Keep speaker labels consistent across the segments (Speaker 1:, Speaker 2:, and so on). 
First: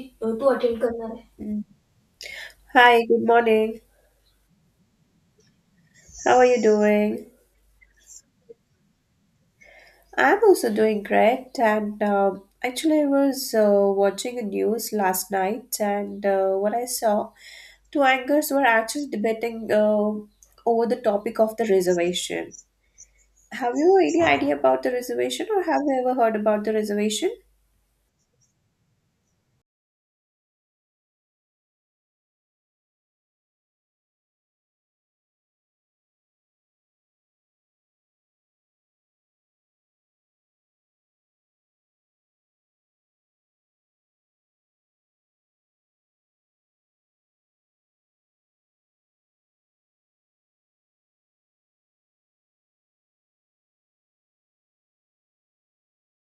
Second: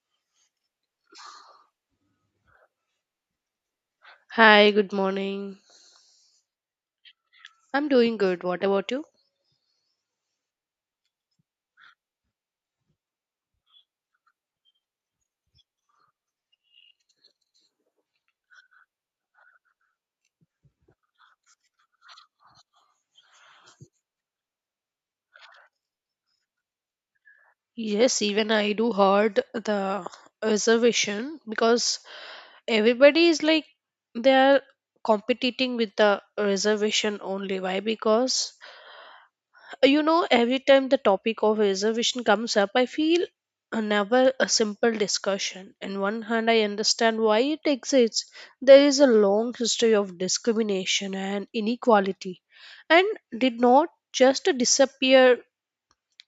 Speaker 1: तू अटेंड करणार आहे Mm. Hi, good morning.
Speaker 2: Hi, good morning.
Speaker 1: How are you doing?
Speaker 2: I'm doing good. What about you?
Speaker 1: I'm also doing great. And actually, I was watching the news last night, and what I saw, two anchors were actually debating over the topic of the reservation. Have you any idea about the reservation, or have you ever heard about the reservation?
Speaker 2: Yes, even I do heard the reservation because everybody is like they are competing with the reservation only. Why? Because every time the topic of reservation comes up, I feel never a simple discussion. On one hand, I understand why it exists. There is a long history of discrimination and inequality, and did not just disappear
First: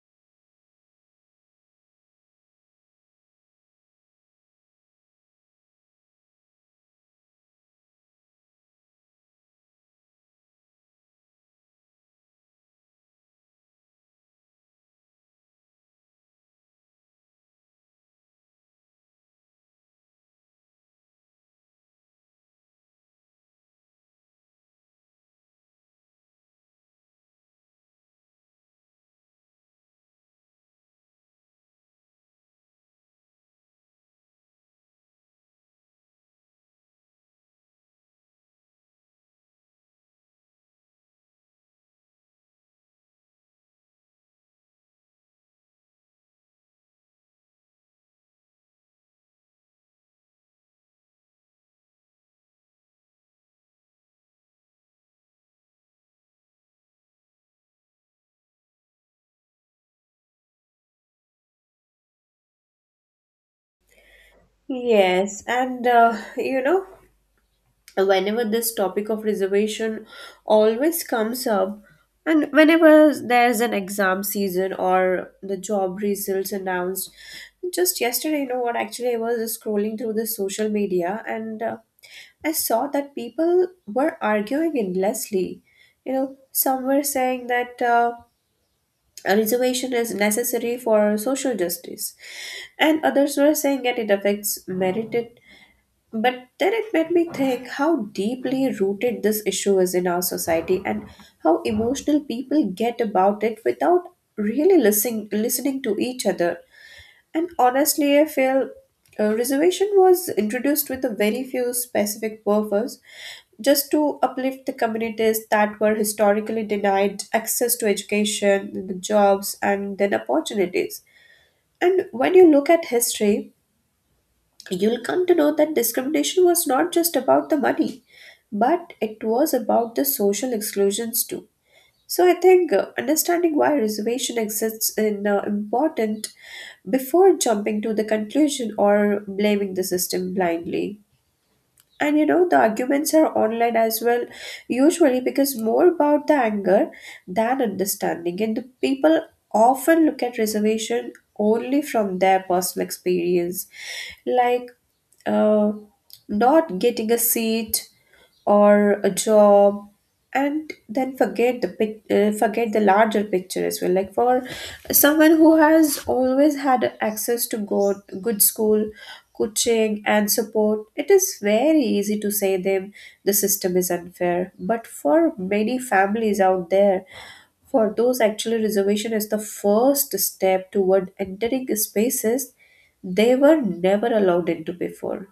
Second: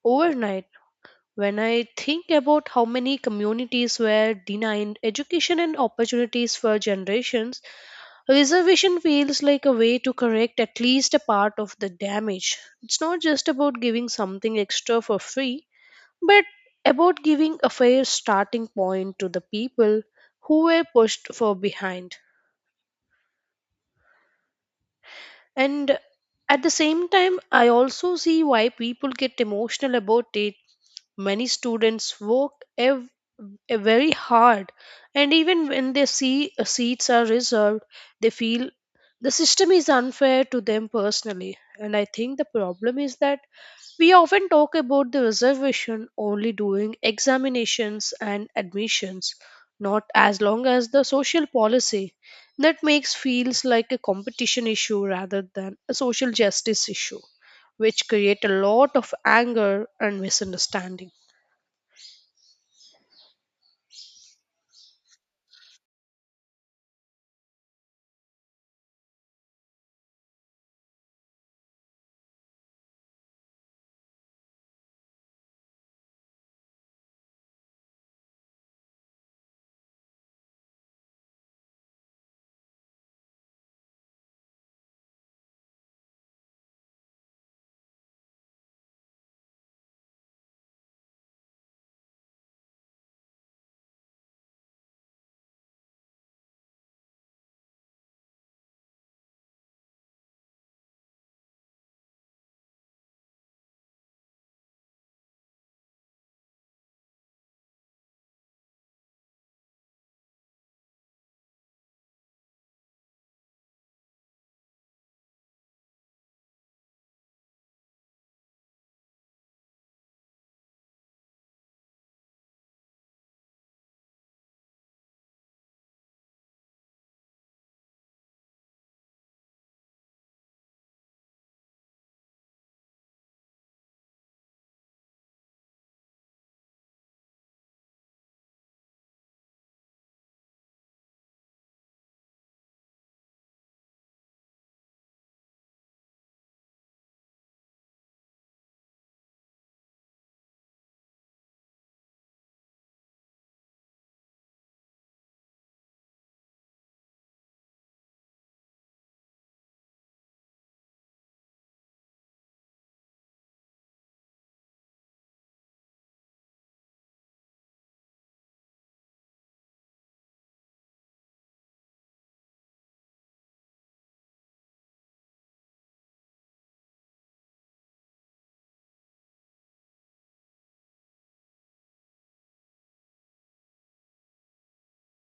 Speaker 2: overnight. When I think about how many communities were denied education and opportunities for generations, reservation feels like a way to correct at least a part of the damage. It's not just about giving something extra for free, but about giving a fair starting point to the people who were pushed for behind. And at the same time, I also see why people get emotional about it. Many students work very hard, and even when they seats are reserved, they feel the system is unfair to them personally. And I think the problem is that we often talk about the reservation only during examinations and admissions, not as long as the social policy that makes feels like a competition issue rather than a social justice issue which create a lot of anger and misunderstanding.
Speaker 1: Yes, and you know, whenever this topic of reservation always comes up, and whenever there's an exam season or the job results announced. Just yesterday, you know what, actually I was scrolling through the social media, and I saw that people were arguing endlessly. Some were saying that a reservation is necessary for social justice, and others were saying that it affects merited. But then it made me think how deeply rooted this issue is in our society, and how emotional people get about it without really listening to each other. And honestly, I feel reservation was introduced with a very few specific purpose, just to uplift the communities that were historically denied access to education, the jobs, and then opportunities. And when you look at history, you'll come to know that discrimination was not just about the money, but it was about the social exclusions too. So I think understanding why reservation exists is important before jumping to the conclusion or blaming the system blindly. And the arguments are online as well, usually because more about the anger than understanding. And the people often look at reservation only from their personal experience, like uh, not getting a seat or a job, and then forget the larger picture as well. Like for someone who has always had access to good school, coaching, and support, it is very easy to say them the system is unfair. But for many families out there, for those, actually reservation is the first step toward entering spaces they were never allowed into before.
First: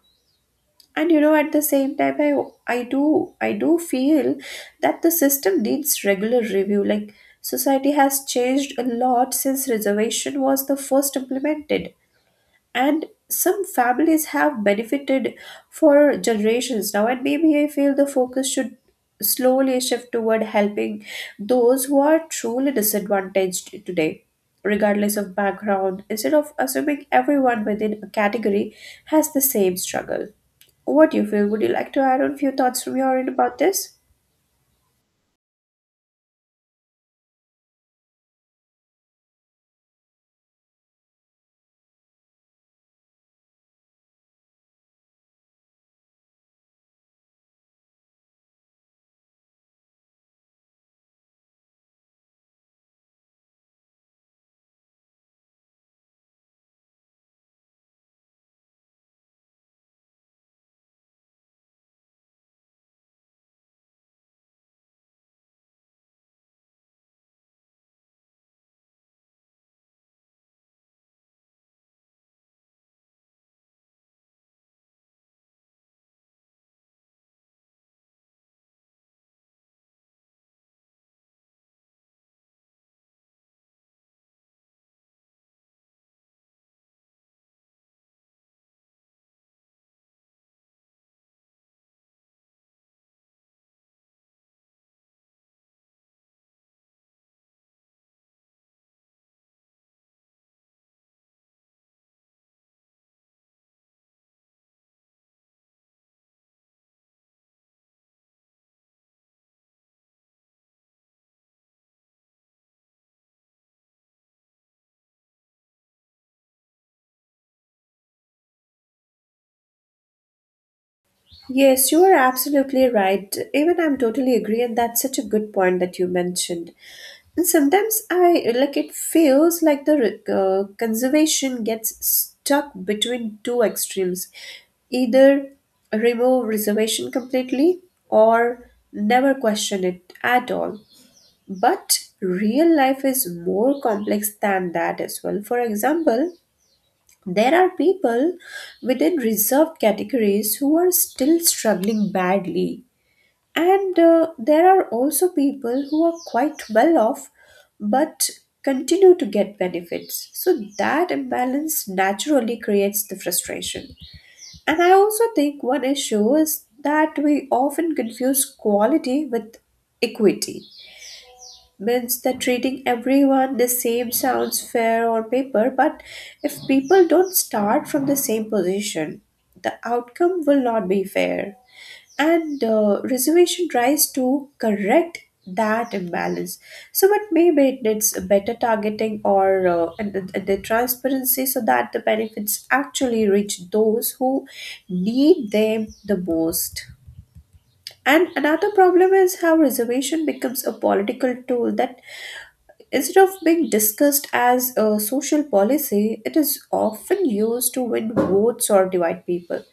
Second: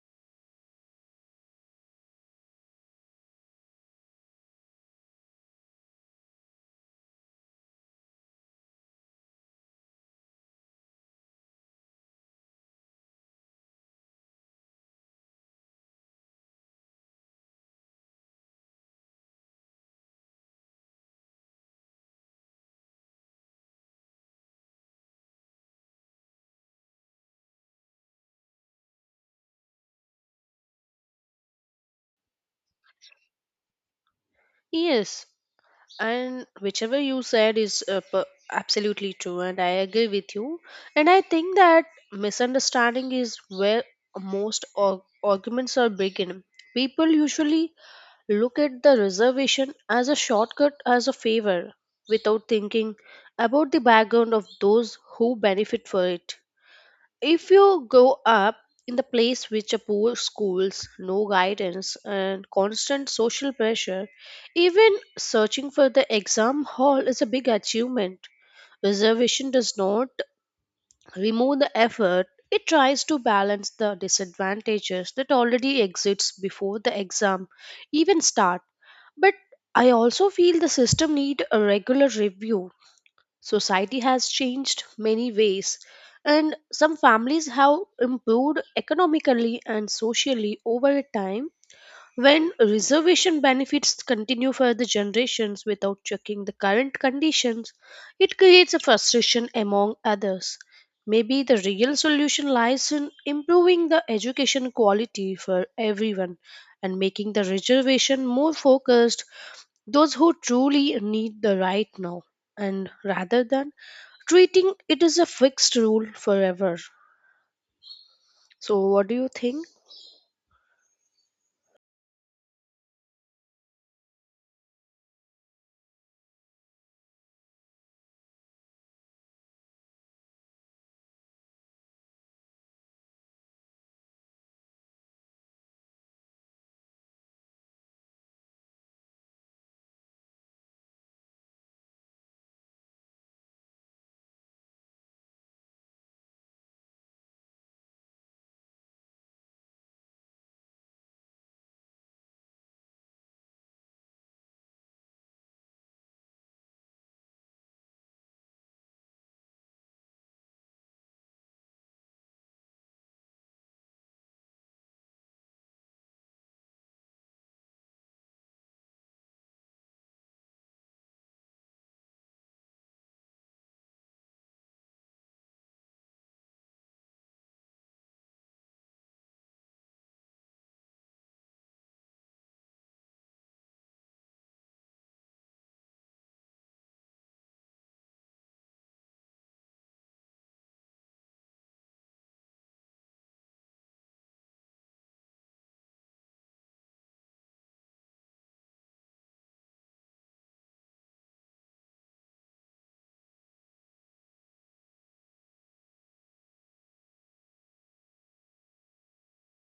Speaker 1: And you know at the same time i i do i do feel that the system needs regular review, like society has changed a lot since reservation was the first implemented, and some families have benefited for generations now. And maybe I feel the focus should slowly shift toward helping those who are truly disadvantaged today, regardless of background, instead of assuming everyone within a category has the same struggle. What do you feel? Would you like to add on a few thoughts from your end about this?
Speaker 2: Yes, and whichever you said is absolutely true, and I agree with you. And I think that misunderstanding is where most arguments are begin. People usually look at the reservation as a shortcut, as a favor, without thinking about the background of those who benefit for it. If you grow up in the place with a poor schools, no guidance and constant social pressure, even searching for the exam hall is a big achievement. Reservation does not remove the effort. It tries to balance the disadvantages that already exists before the exam even start. But I also feel the system need a regular review. Society has changed many ways, and some families have improved economically and socially over time. When reservation benefits continue for the generations without checking the current conditions, it creates a frustration among others. Maybe the real solution lies in improving the education quality for everyone and making the reservation more focused those who truly need the right now, and rather than treating it as a fixed rule forever. So, what do you think?
Speaker 1: Yes, you are absolutely right. Even I'm totally agree, and that's such a good point that you mentioned. And sometimes I, like, it feels like the conservation gets stuck between two extremes, either remove reservation completely or never question it at all. But real life is more complex than that as well. For example, there are people within reserved categories who are still struggling badly, and there are also people who are quite well off but continue to get benefits. So, that imbalance naturally creates the frustration. And I also think one issue is that we often confuse quality with equity, means that treating everyone the same sounds fair on paper, but if people don't start from the same position, the outcome will not be fair. And reservation tries to correct that imbalance. So, but maybe it needs a better targeting or and the transparency so that the benefits actually reach those who need them the most. And another problem is how reservation becomes a political tool that, instead of being discussed as a social policy, it is often used to win votes or divide people.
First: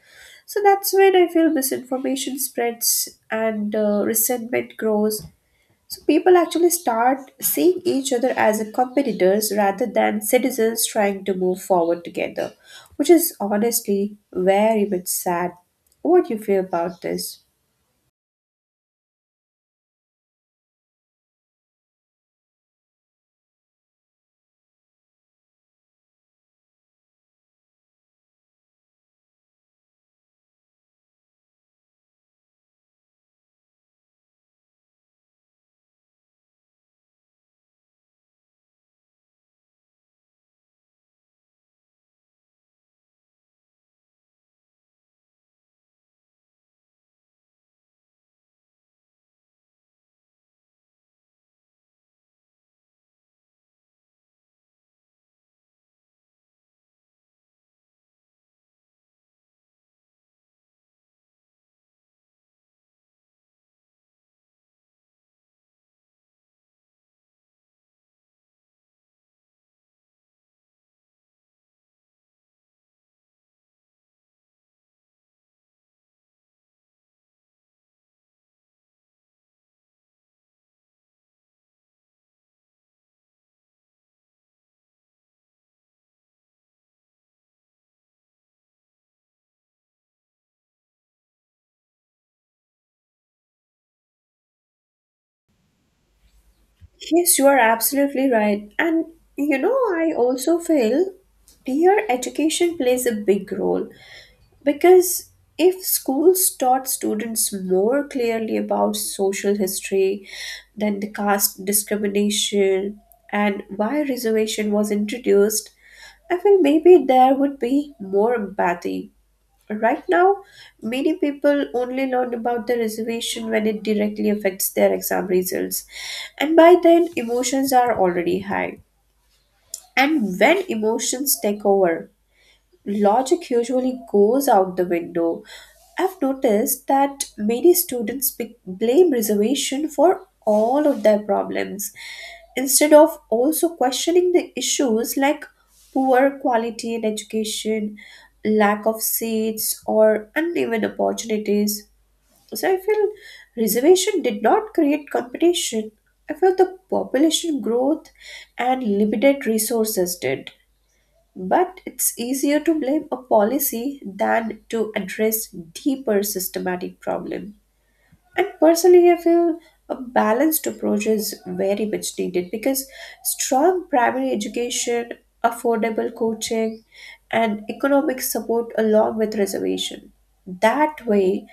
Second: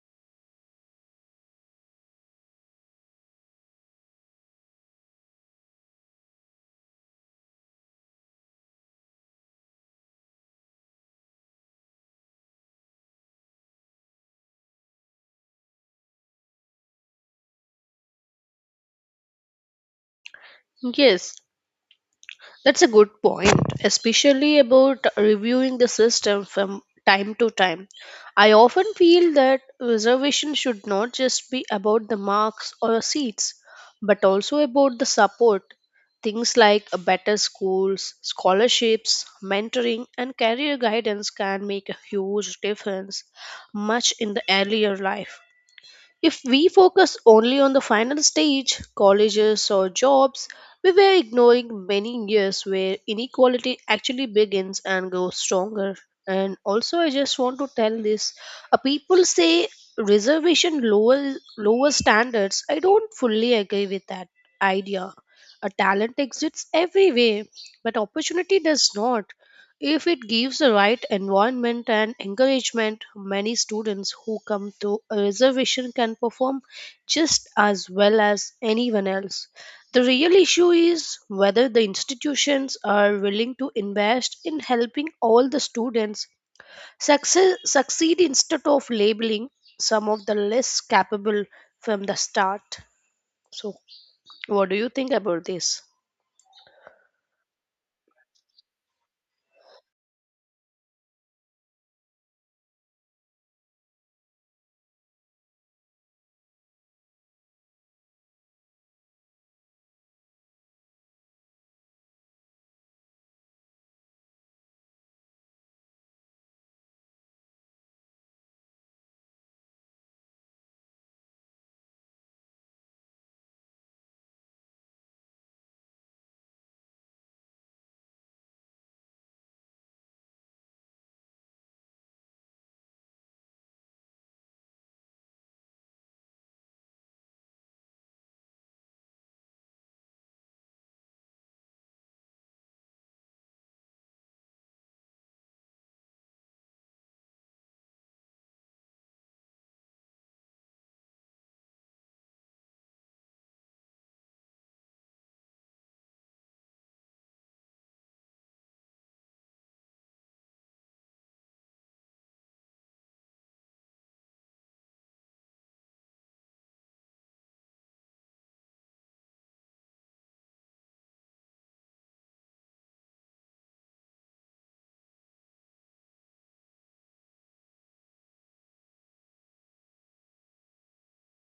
Speaker 1: So that's when I feel misinformation spreads and resentment grows. So people actually start seeing each other as competitors rather than citizens trying to move forward together, which is honestly very much sad. What do you feel about this?
Speaker 2: Yes, that's a good point, especially about reviewing the system from time to time. I often feel that reservation should not just be about the marks or seats, but also about the support. Things like a better schools, scholarships, mentoring, and career guidance can make a huge difference much in the earlier life. If we focus only on the final stage, colleges or jobs, we were ignoring many years where inequality actually begins and grows stronger. And also, I just want to tell this. People say reservation lower standards. I don't fully agree with that idea. A talent exists everywhere, but opportunity does not. If it gives the right environment and encouragement, many students who come to a reservation can perform just as well as anyone else. The real issue is whether the institutions are willing to invest in helping all the students succeed instead of labeling some of the less capable from the start. So, what do you think about this?
Speaker 1: Yes, you are absolutely right. And I also feel peer education plays a big role, because if schools taught students more clearly about social history, then the caste discrimination and why reservation was introduced, I feel maybe there would be more empathy. Right now, many people only learn about the reservation when it directly affects their exam results, and by then, emotions are already high. And when emotions take over, logic usually goes out the window. I've noticed that many students blame reservation for all of their problems, instead of also questioning the issues like poor quality in education, lack of seats, or uneven opportunities. So I feel reservation did not create competition. I feel the population growth and limited resources did. But it's easier to blame a policy than to address deeper systematic problems. And personally, I feel a balanced approach is very much needed, because strong primary education, affordable coaching, and economic support along with reservation. That way,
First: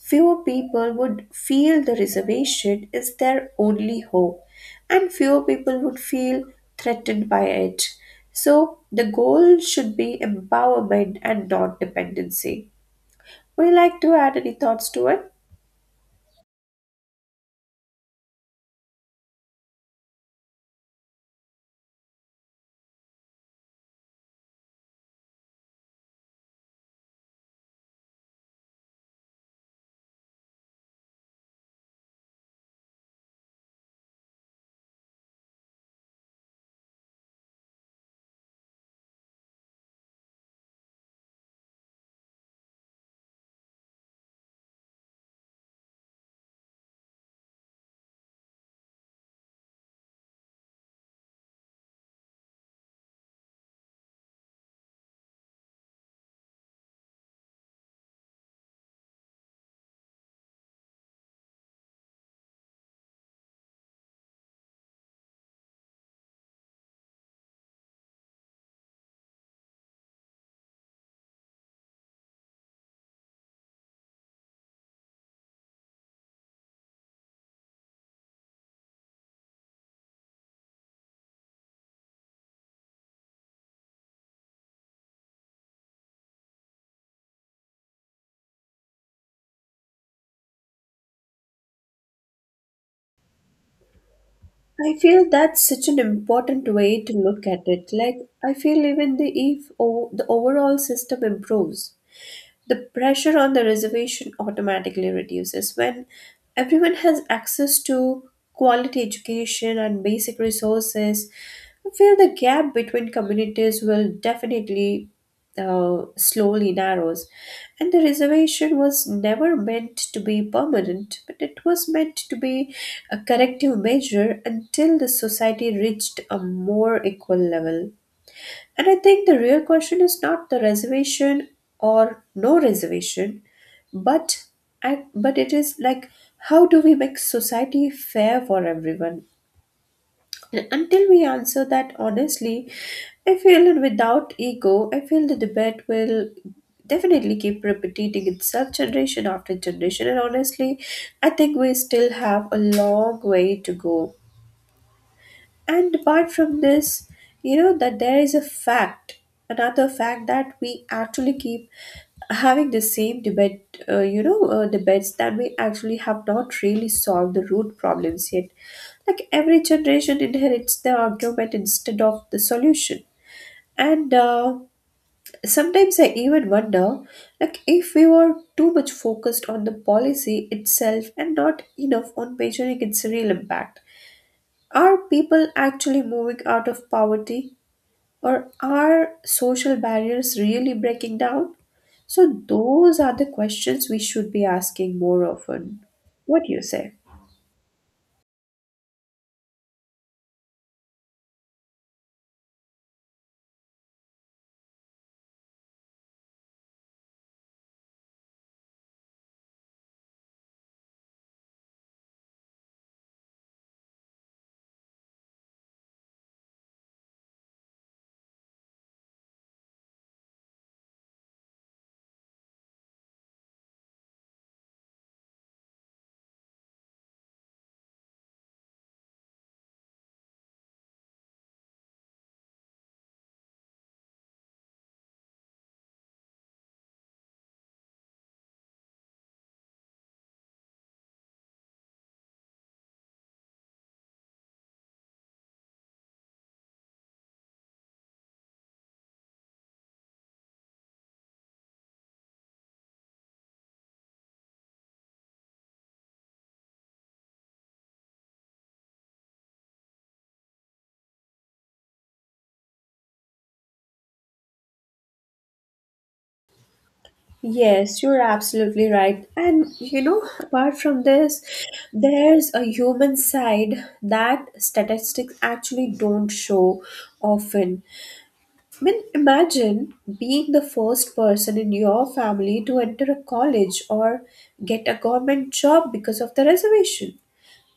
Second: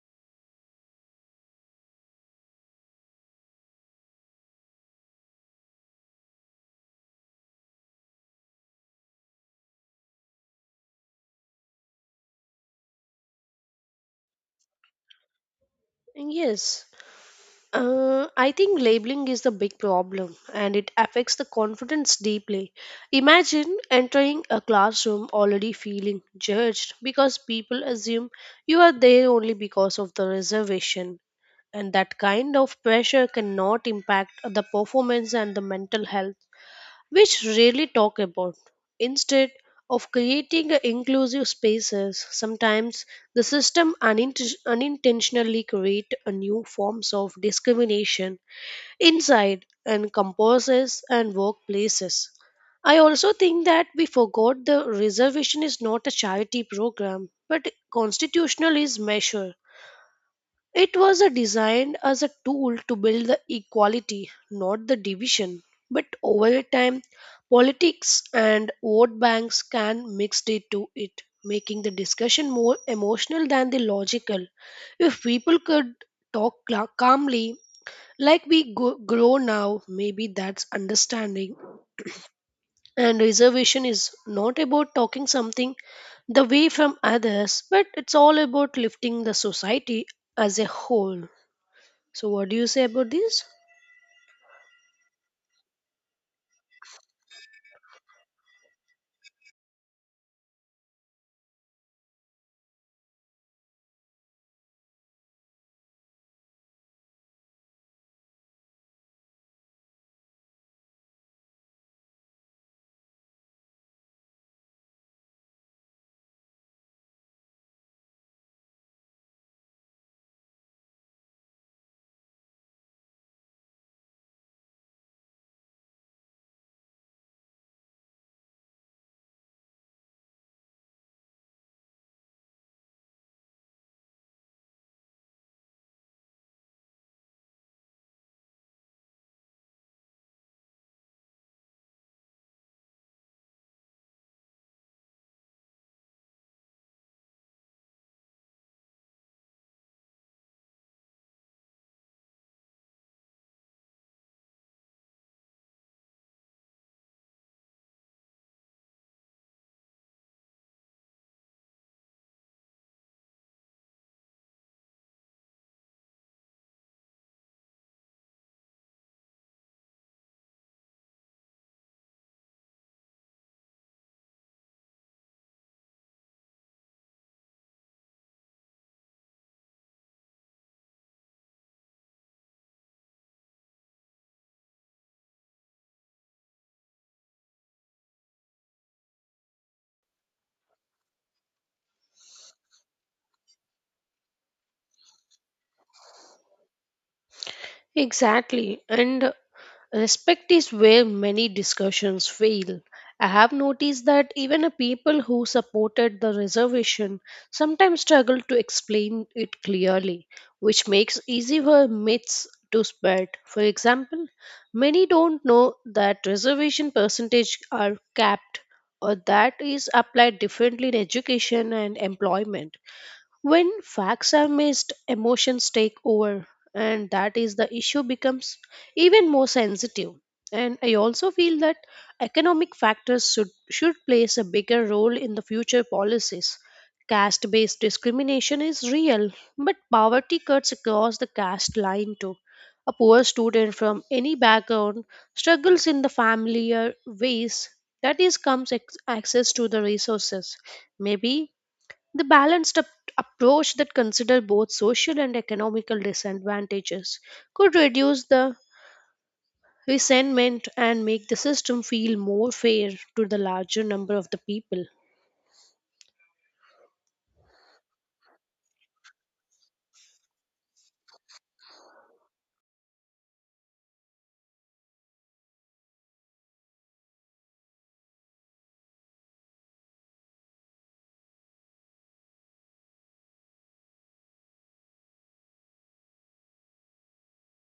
Speaker 1: fewer people would feel the reservation is their only hope, and fewer people would feel threatened by it. So, the goal should be empowerment and not dependency. Would you like to add any thoughts to it?
Speaker 2: Yes. I think labeling is the big problem and it affects the confidence deeply. Imagine entering a classroom already feeling judged because people assume you are there only because of the reservation. And that kind of pressure cannot impact the performance and the mental health which rarely talk about. Instead of creating a inclusive spaces, sometimes the system unintentionally create a new forms of discrimination inside and composes and workplaces. I also think that we forgot the reservation is not a charity program but constitutional is measure. It was a designed as a tool to build the equality, not the division. But over time, politics and vote banks can mix it to it, making the discussion more emotional than the logical. If people could talk calmly, like we grow now, maybe that's understanding. And reservation is not about talking something the way from others, but it's all about lifting the society as a whole. So, what do you say about this?
Speaker 1: I feel that's such an important way to look at it. Like, I feel even the if o- the overall system improves, the pressure on the reservation automatically reduces. When everyone has access to quality education and basic resources, I feel the gap between communities will definitely slowly narrows, and the reservation was never meant to be permanent, but it was meant to be a corrective measure until the society reached a more equal level. And I think the real question is not the reservation or no reservation, but but it is like, how do we make society fair for everyone, and until we answer that honestly, I feel, it without ego, I feel the debate will definitely keep repeating itself generation after generation. And honestly, I think we still have a long way to go. And apart from this, you know that there is a fact, another fact, that we actually keep having the same debate, debates that we actually have not really solved the root problems yet, like every generation inherits the argument instead of the solution. And sometimes I even wonder, like, if we were too much focused on the policy itself and not enough on measuring its real impact. Are people actually moving out of poverty, or are social barriers really breaking down? So, those are the questions we should be asking more often. What do you say?
Speaker 2: Exactly. And respect is where many discussions fail. I have noticed that even a people who supported the reservation sometimes struggle to explain it clearly, which makes easy for myths to spread. For example, many don't know that reservation percentage are capped or that is applied differently in education and employment. When facts are missed, emotions take over, and that is the issue becomes even more sensitive. And I also feel that economic factors should play a bigger role in the future policies. Caste based discrimination is real, but poverty cuts across the caste line too. A poor student from any background struggles in the familiar ways that is comes access to the resources. Maybe the balanced approach that consider both social and economical disadvantages could reduce the resentment and make the system feel more fair to the larger number of the people.
Speaker 1: Yes, you're absolutely right. And apart from this, there's a human side that statistics actually don't show often. I mean, imagine being the first person in your family to enter a college or get a government job because of the reservation.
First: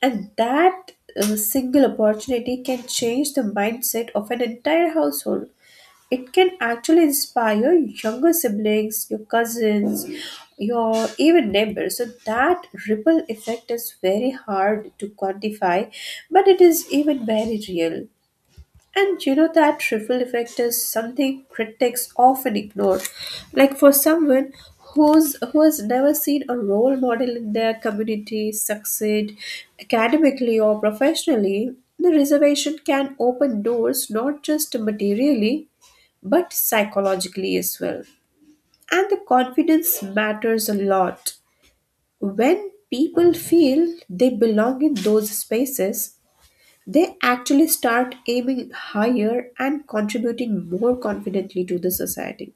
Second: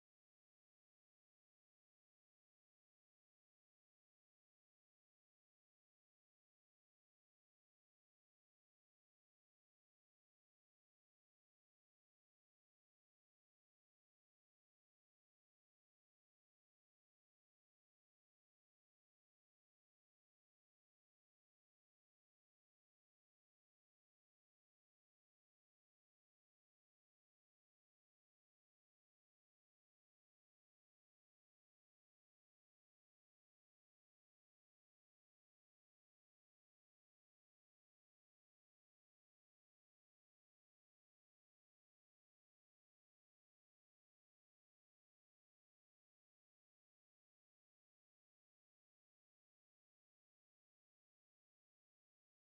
Speaker 1: And that single opportunity can change the mindset of an entire household. It can actually inspire younger siblings, your cousins, your even neighbors. So that ripple effect is very hard to quantify, but it is even very real. And you know that ripple effect is something critics often ignore. Like, for someone who has never seen a role model in their community succeed academically or professionally, the reservation can open doors not just materially but psychologically as well. And the confidence matters a lot. When people feel they belong in those spaces, they actually start aiming higher and contributing more confidently to the society.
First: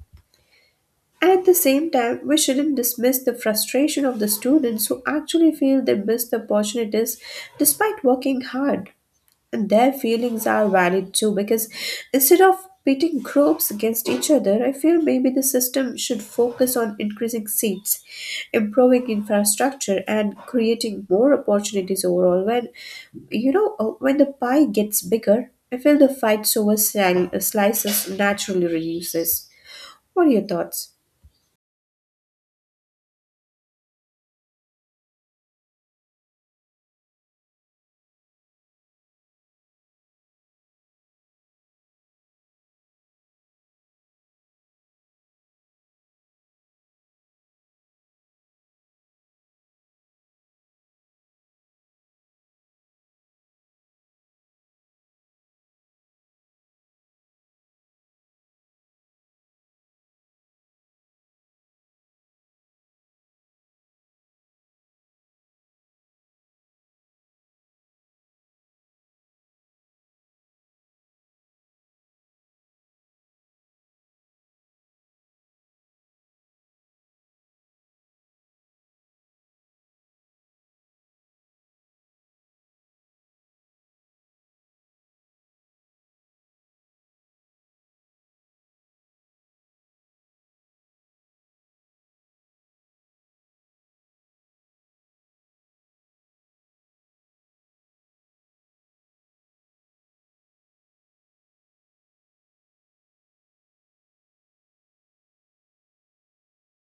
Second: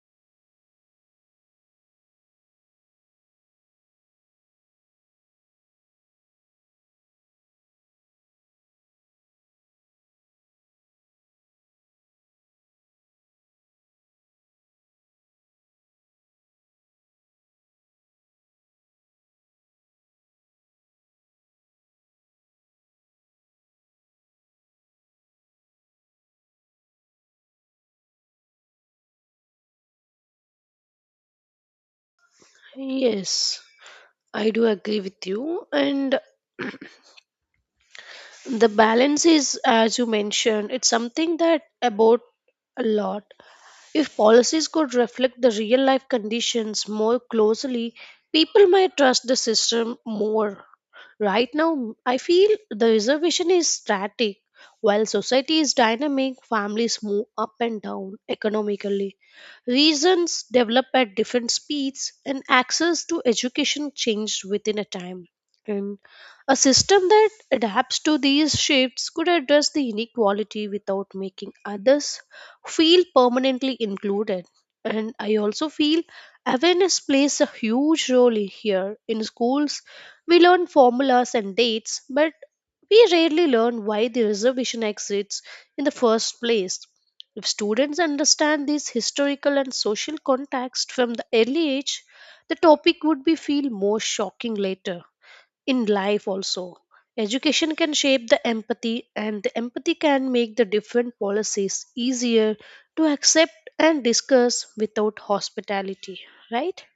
Speaker 1: And at the same time, we shouldn't dismiss the frustration of the students who actually feel they miss the opportunities despite working hard. And their feelings are valid too, because instead of pitting groups against each other, I feel maybe the system should focus on increasing seats, improving infrastructure, and creating more opportunities overall. When the pie gets bigger, I feel the fights over slices naturally reduces. What are your thoughts?
Speaker 2: Yes, I do agree with you. And the balance is, as you mentioned, it's something that about a lot. If policies could reflect the real life conditions more closely, people might trust the system more. Right now, I feel the reservation is static. While society is dynamic, families move up and down economically. Reasons develop at different speeds, and access to education changed within a time. And a system that adapts to these shifts could address the inequality without making others feel permanently included. And I also feel awareness plays a huge role in here. In schools, we learn formulas and dates, but we rarely learn why the reservation exists in the first place. If students understand this historical and social context from the early age, the topic would be feel more shocking later in life also. Education can shape the empathy and the empathy can make the different policies easier to accept and discuss without hospitality, right?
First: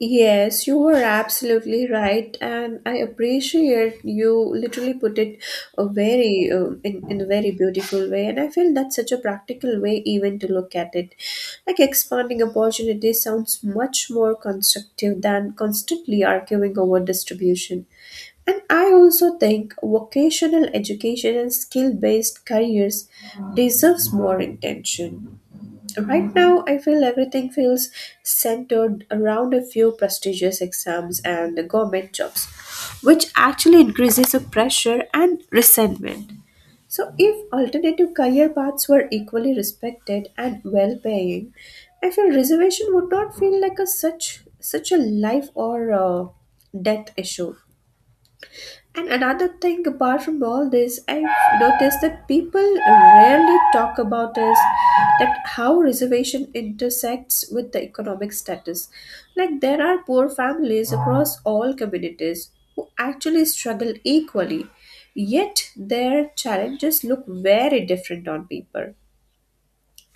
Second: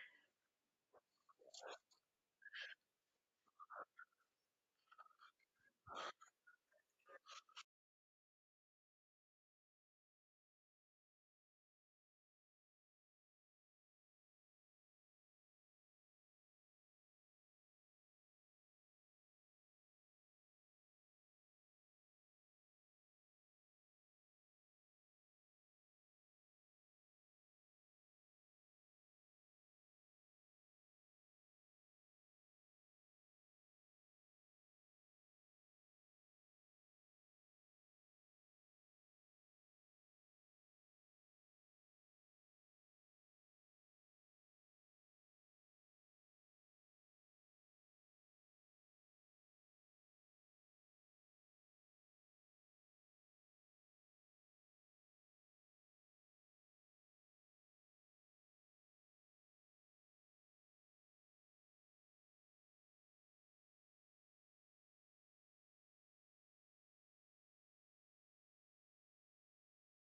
Speaker 1: Yes, you were absolutely right, and I appreciate you literally put it in a very beautiful way, and I feel that's such a practical way even to look at it. Like, expanding opportunities sounds much more constructive than constantly arguing over distribution. And I also think vocational education and skill-based careers deserves more intention. Right now, I feel everything feels centered around a few prestigious exams and government jobs, which actually increases the pressure and resentment. So, if alternative career paths were equally respected and well paying, I feel reservation would not feel like a such a life or death issue. And another thing, apart from all this, I've noticed that people rarely talk about is that how reservation intersects with the economic status. Like, there are poor families across all communities who actually struggle equally, yet their challenges look very different on paper.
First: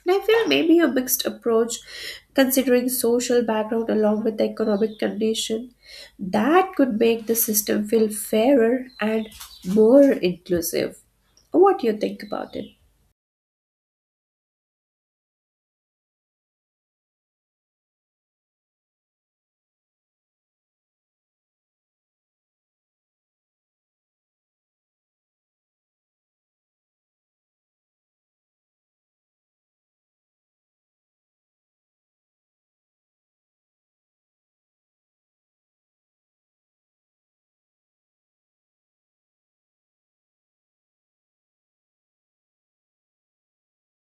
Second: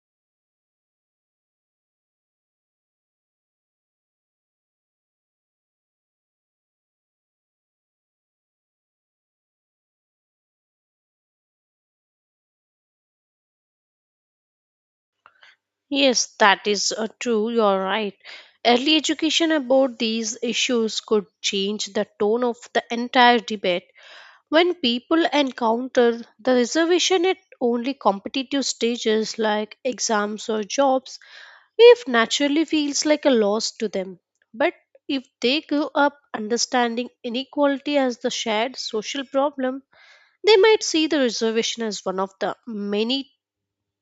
Speaker 1: And I feel maybe a mixed approach, considering social background along with the economic condition, that could make the system feel fairer and more inclusive. What do you think about it?
Speaker 2: Yes, that is true, you're right. Early education about these issues could change the tone of the entire debate. When people encounter the reservation at only competitive stages like exams or jobs, if naturally feels like a loss to them. But if they grow up understanding inequality as the shared social problem, they might see the reservation as one of the many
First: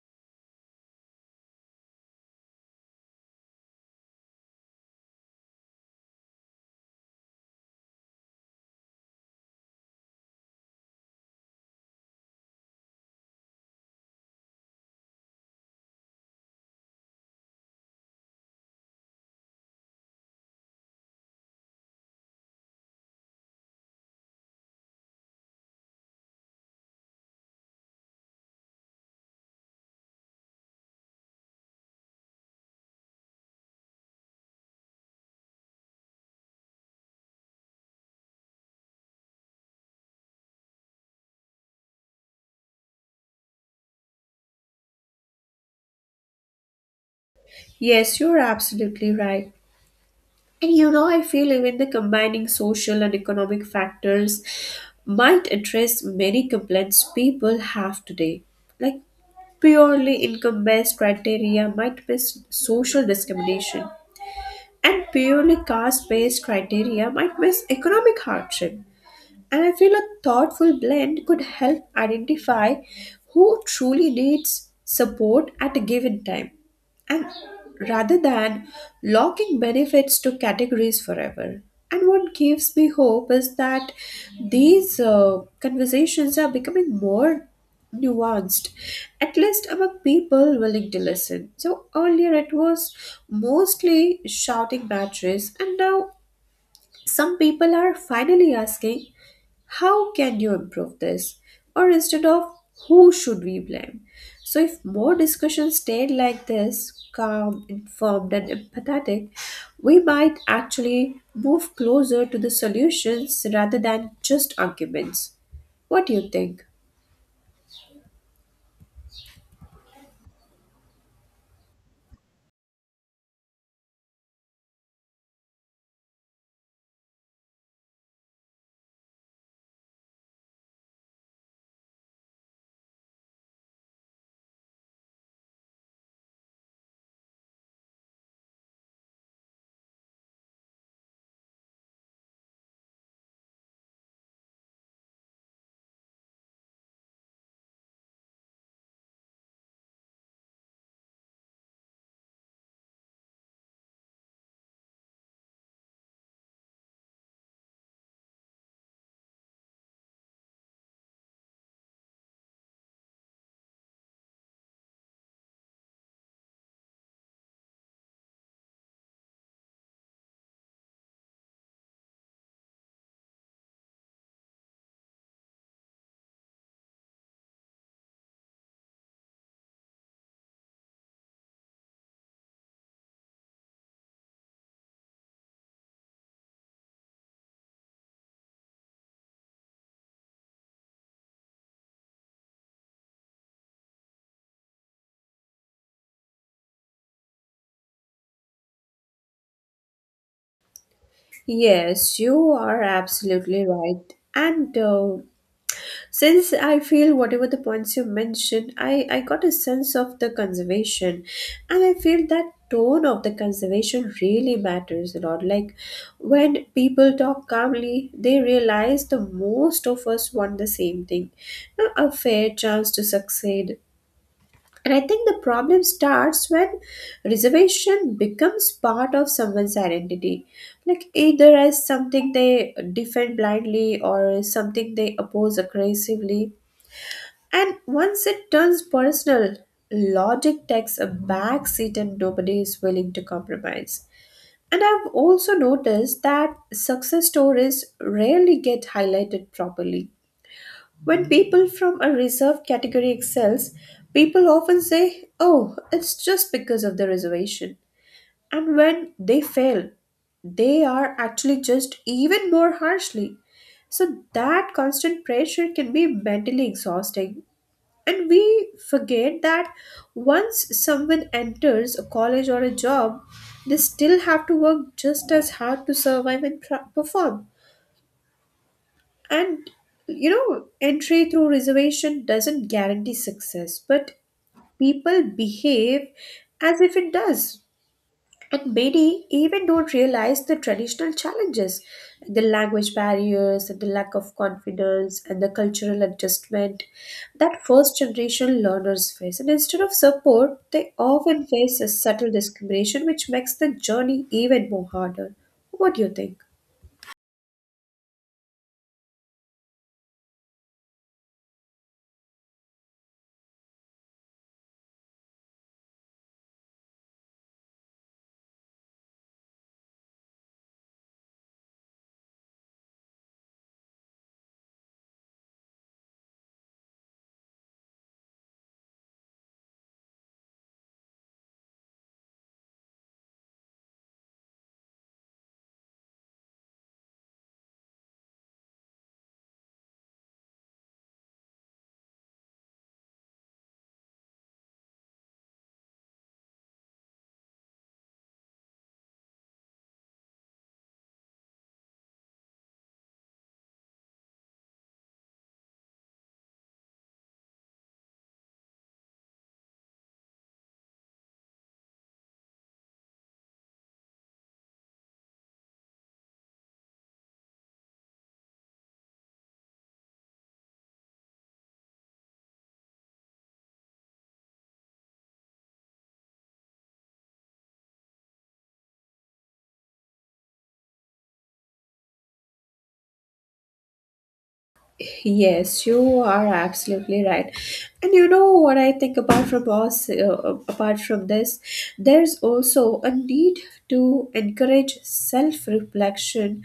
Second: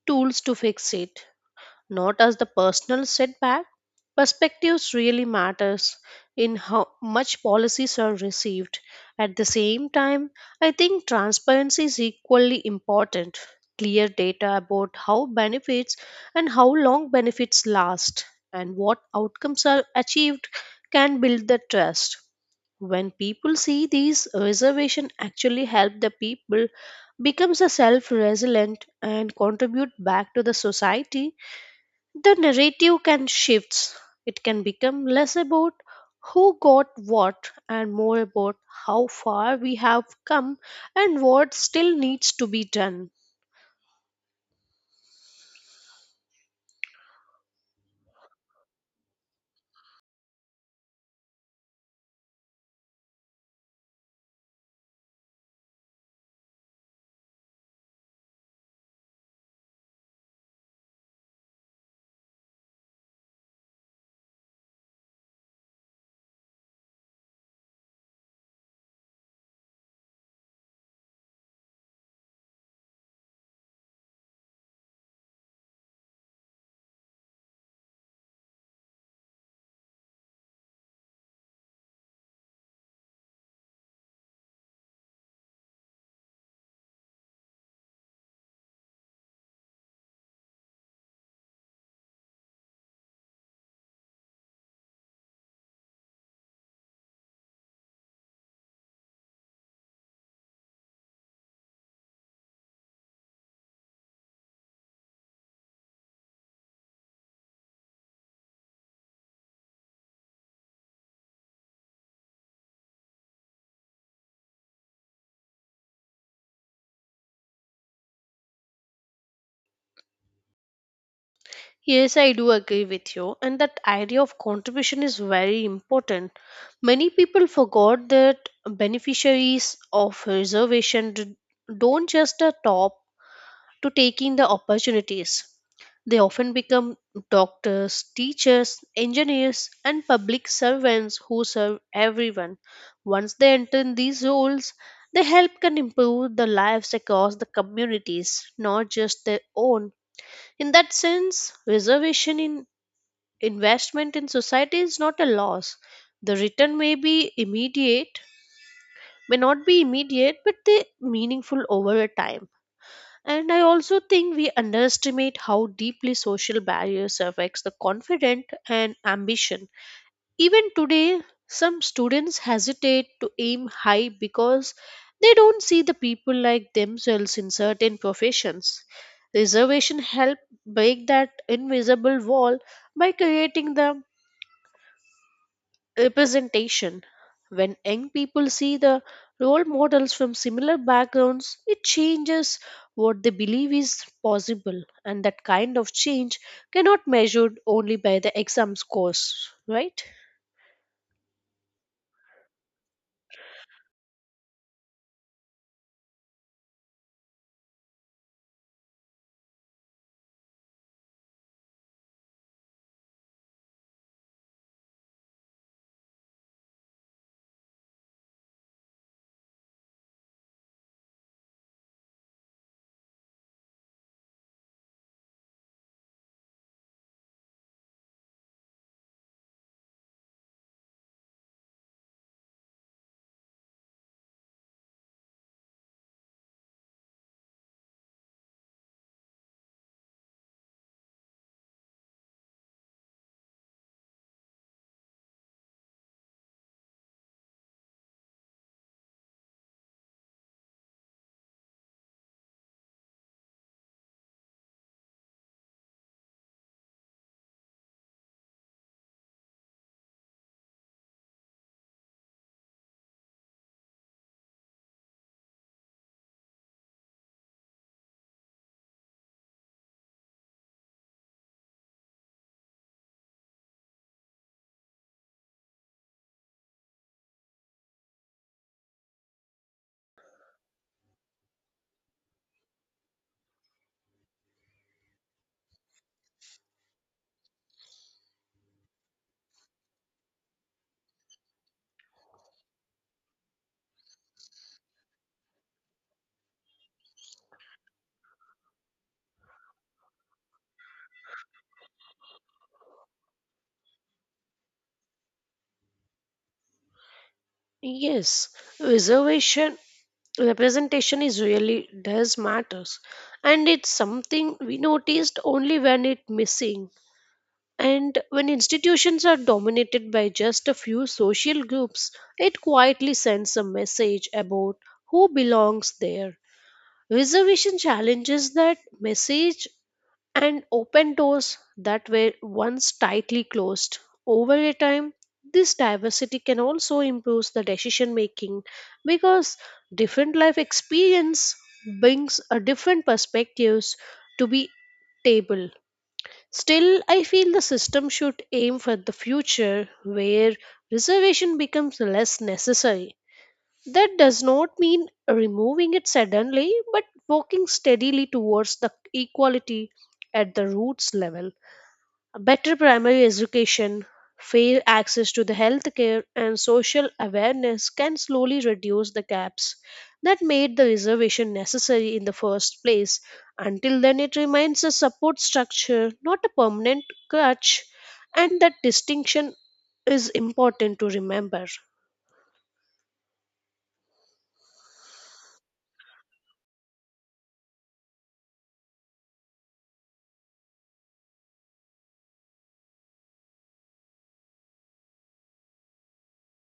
Speaker 2: tools to fix it, not as the personal setback. Perspectives really matters in how much policies are received. At the same time, I think transparency is equally important. Clear data about how benefits and how long benefits last and what outcomes are achieved can build the trust. When people see these reservation actually help the people becomes a self resilient and contribute back to the society, the narrative can shift. It can become less about who got what and more about how far we have come and what still needs to be done.
Speaker 1: Yes, you're absolutely right. And you know, I feel even the combining social and economic factors might address many complaints people have today. Like purely income based criteria might miss social discrimination and purely caste based criteria might miss economic hardship. And I feel a thoughtful blend could help identify who truly needs support at a given time. And rather than locking benefits to categories forever. And what gives me hope is that these conversations are becoming more nuanced, at least among people willing to listen. So earlier it was mostly shouting matches, and now some people are finally asking, how can you improve this? Or instead of, who should we blame? So, if more discussions stayed like this, calm, informed, and empathetic, we might actually move closer to the solutions rather than just arguments. What do you think?
Speaker 2: Yes, I do agree with you, and that idea of contribution is very important. Many people forgot that beneficiaries of reservation don't just the top to taking the opportunities. They often become doctors, teachers, engineers, and public servants who serve everyone. Once they enter in these roles, they help can improve the lives across the communities, not just their own. In that sense, reservation in investment in society is not a loss. The return may be immediate, may not be immediate, but they meaningful over a time. And I also think we underestimate how deeply social barriers affects the confidence and ambition. Even today, some students hesitate to aim high because they don't see the people like themselves in certain professions. Reservation help break that invisible wall by creating the representation. When young people see the role models from similar backgrounds, it changes what they believe is possible, and that kind of change cannot measured only by the exam scores, right?
Speaker 1: Yes, you are absolutely right. And Since I feel whatever the points you mentioned, I got a sense of the conservation. And I feel that tone of the conservation really matters a lot. Like when people talk calmly, they realize the most of us want the same thing. Now, a fair chance to succeed. And I think the problem starts when reservation becomes part of someone's identity. Like either as something they defend blindly or something they oppose aggressively, and once it turns personal, logic takes a back seat and nobody is willing to compromise. And I've also noticed that success stories rarely get highlighted properly. When people from a reserved category excels, people often say, oh, it's just because of the reservation. And when they fail, they are actually just even more harshly. So that constant pressure can be mentally exhausting, and we forget that once someone enters a college or a job, they still have to work just as hard to survive and perform. And you know, entry through reservation doesn't guarantee success, but people behave as if it does. And many even don't realize the traditional challenges, the language barriers, and the lack of confidence, and the cultural adjustment that first generation learners face. And instead of support, they often face a subtle discrimination, which makes the journey even more harder. What do you think?
Speaker 2: Yes, reservation representation is really does matters and it's something we noticed only when it missing. And when institutions are dominated by just a few social groups, it quietly sends a message about who belongs there. Reservation challenges that message and open doors that were once tightly closed. Over a time, this diversity can also improve the decision making because different life experience brings a different perspectives to be table. Still, I feel the system should aim for the future where reservation becomes less necessary. That does not mean removing it suddenly, but working steadily towards the equality at the roots level. Better primary education, fair access to the healthcare, and social awareness can slowly reduce the gaps that made the reservation necessary in the first place. Until then, it remains a support structure, not a permanent crutch, and that distinction is important to remember.
Speaker 1: Yes, you are absolutely right. And you know what I think, apart from this, there's also a need to encourage self-reflection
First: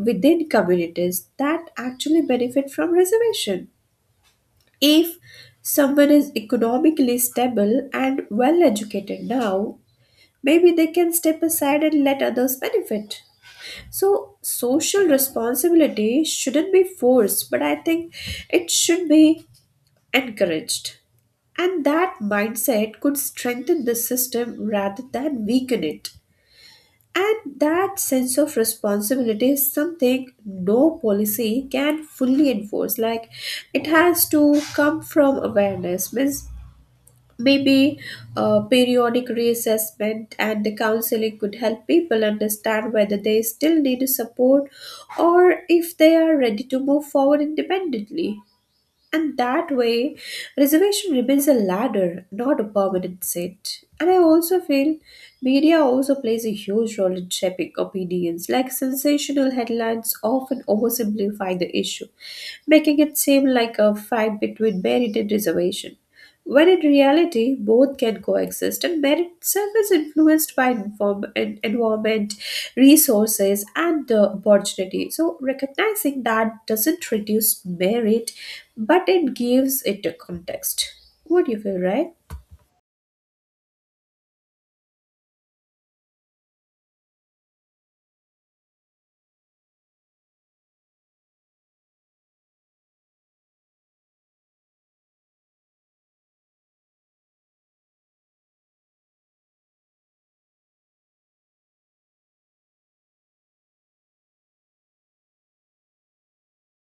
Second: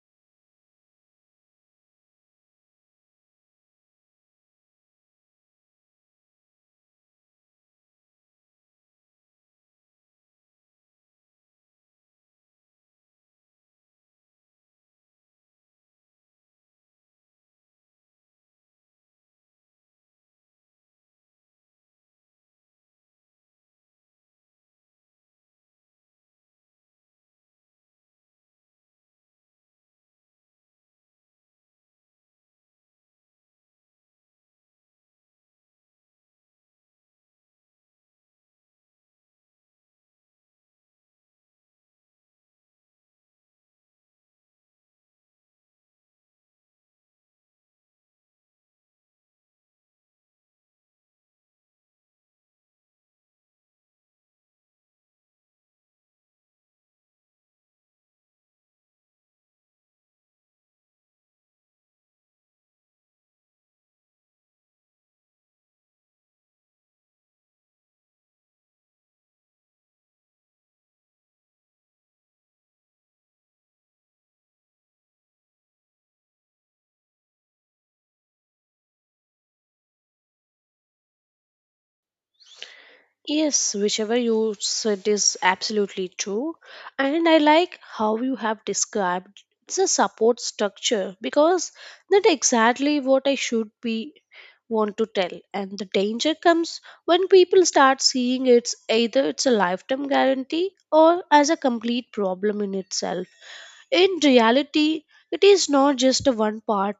Speaker 1: within communities that actually benefit from reservation. If someone is economically stable and well educated now, maybe they can step aside and let others benefit. So, social responsibility shouldn't be forced, but I think it should be encouraged. And that mindset could strengthen the system rather than weaken it. And that sense of responsibility is something no policy can fully enforce. Like it has to come from awareness. Means maybe periodic reassessment and the counseling could help people understand whether they still need support or if they are ready to move forward independently. And that way, reservation remains a ladder, not a permanent set. And I also feel media also plays a huge role in shaping opinions, like sensational headlines often oversimplify the issue, making it seem like a fight between merit and reservation. When in reality, both can coexist, and merit itself is influenced by environment, resources, and the opportunity. So, recognizing that doesn't reduce merit, but it gives it a context. What do you feel, right?
Speaker 2: Yes, whichever you said is absolutely true. And I like how you have described it's a support structure because that exactly what I should be want to tell. And the danger comes when people start seeing it's either it's a lifetime guarantee or as a complete problem in itself. In reality, it is not just a one part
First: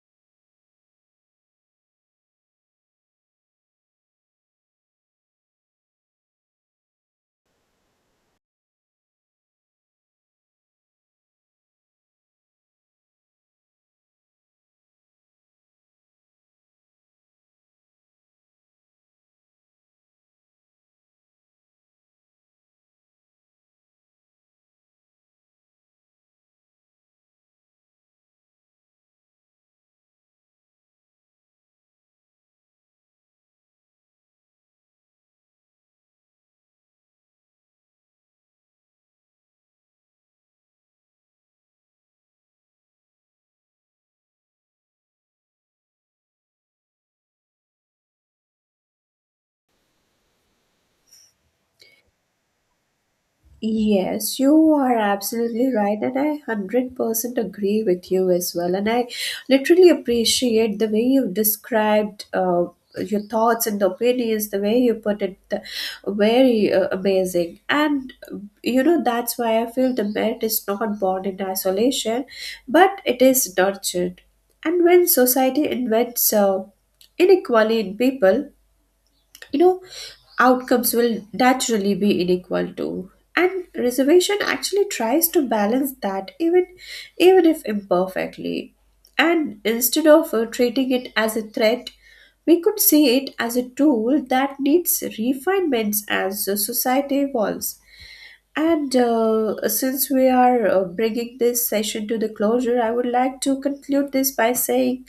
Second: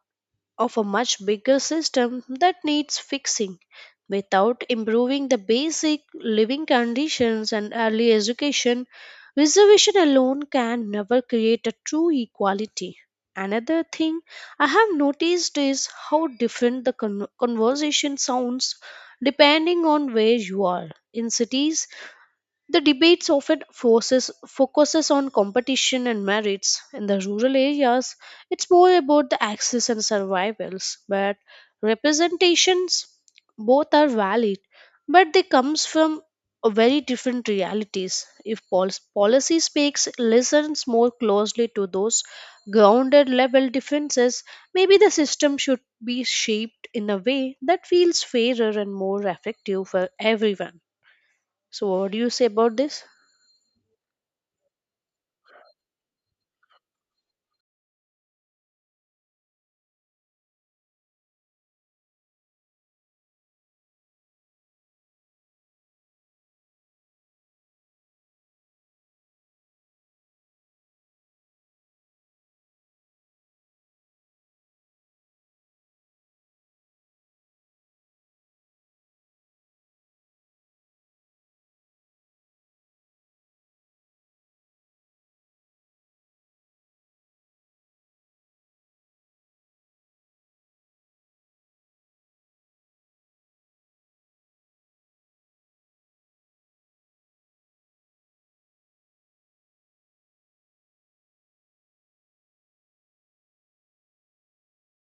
Speaker 2: of a much bigger system that needs fixing. Without improving the basic living conditions and early education, reservation alone can never create a true equality. Another thing I have noticed is how different the conversation sounds depending on where you are. In cities, the debates often focuses on competition and merits. In the rural areas, it's more about the access and survivals. But representations, both are valid, but they comes from a very different realities. If policy listens more closely to those grounded level differences, maybe the system should be shaped in a way that feels fairer and more effective for everyone. So, what do you say about this?
Speaker 1: Yes, you are absolutely right, and I 100% agree with you as well. And I literally appreciate the way you described your thoughts and opinions, the way you put it, the, very amazing. And You know, that's why I feel the merit is not born in isolation, but it is nurtured. And when society invents inequality in people, you know, outcomes will naturally be unequal too, and reservation actually tries to balance that, even if imperfectly, and instead of treating it as a threat, we could see it as a tool that needs refinements as society evolves. And since we are bringing this session to the closure, I would like to conclude this by saying,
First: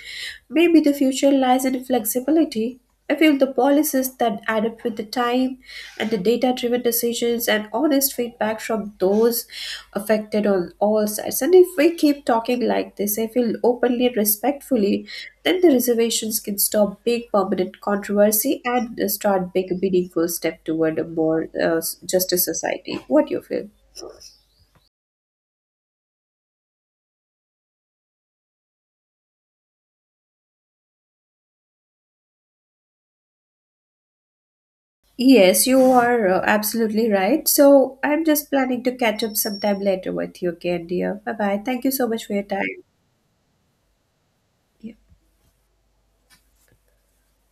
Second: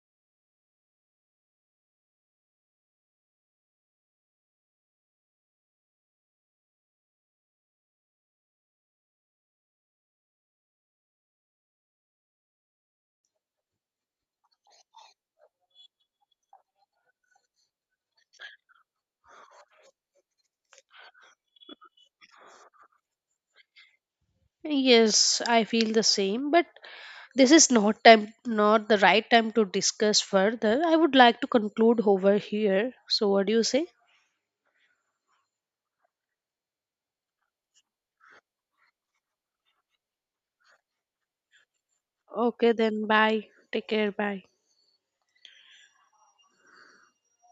Speaker 1: maybe the future lies in flexibility. I feel the policies that adapt with the time, and the data driven decisions and honest feedback from those affected on all sides. And if we keep talking like this, I feel openly and respectfully, then the reservations can stop big permanent controversy and start big meaningful step toward a more justice society. What do you feel?
Speaker 2: Yes, I feel the same, but this is not time not the right time to discuss further. I would like to conclude over here. So what do you say?
Speaker 1: Yes, you are absolutely right. So I'm just planning to catch up sometime later with you again, dear. Bye bye. Thank you so much for your
Speaker 2: Okay,
Speaker 1: time.
Speaker 2: then bye. Take care. Bye.
Speaker 1: Yeah.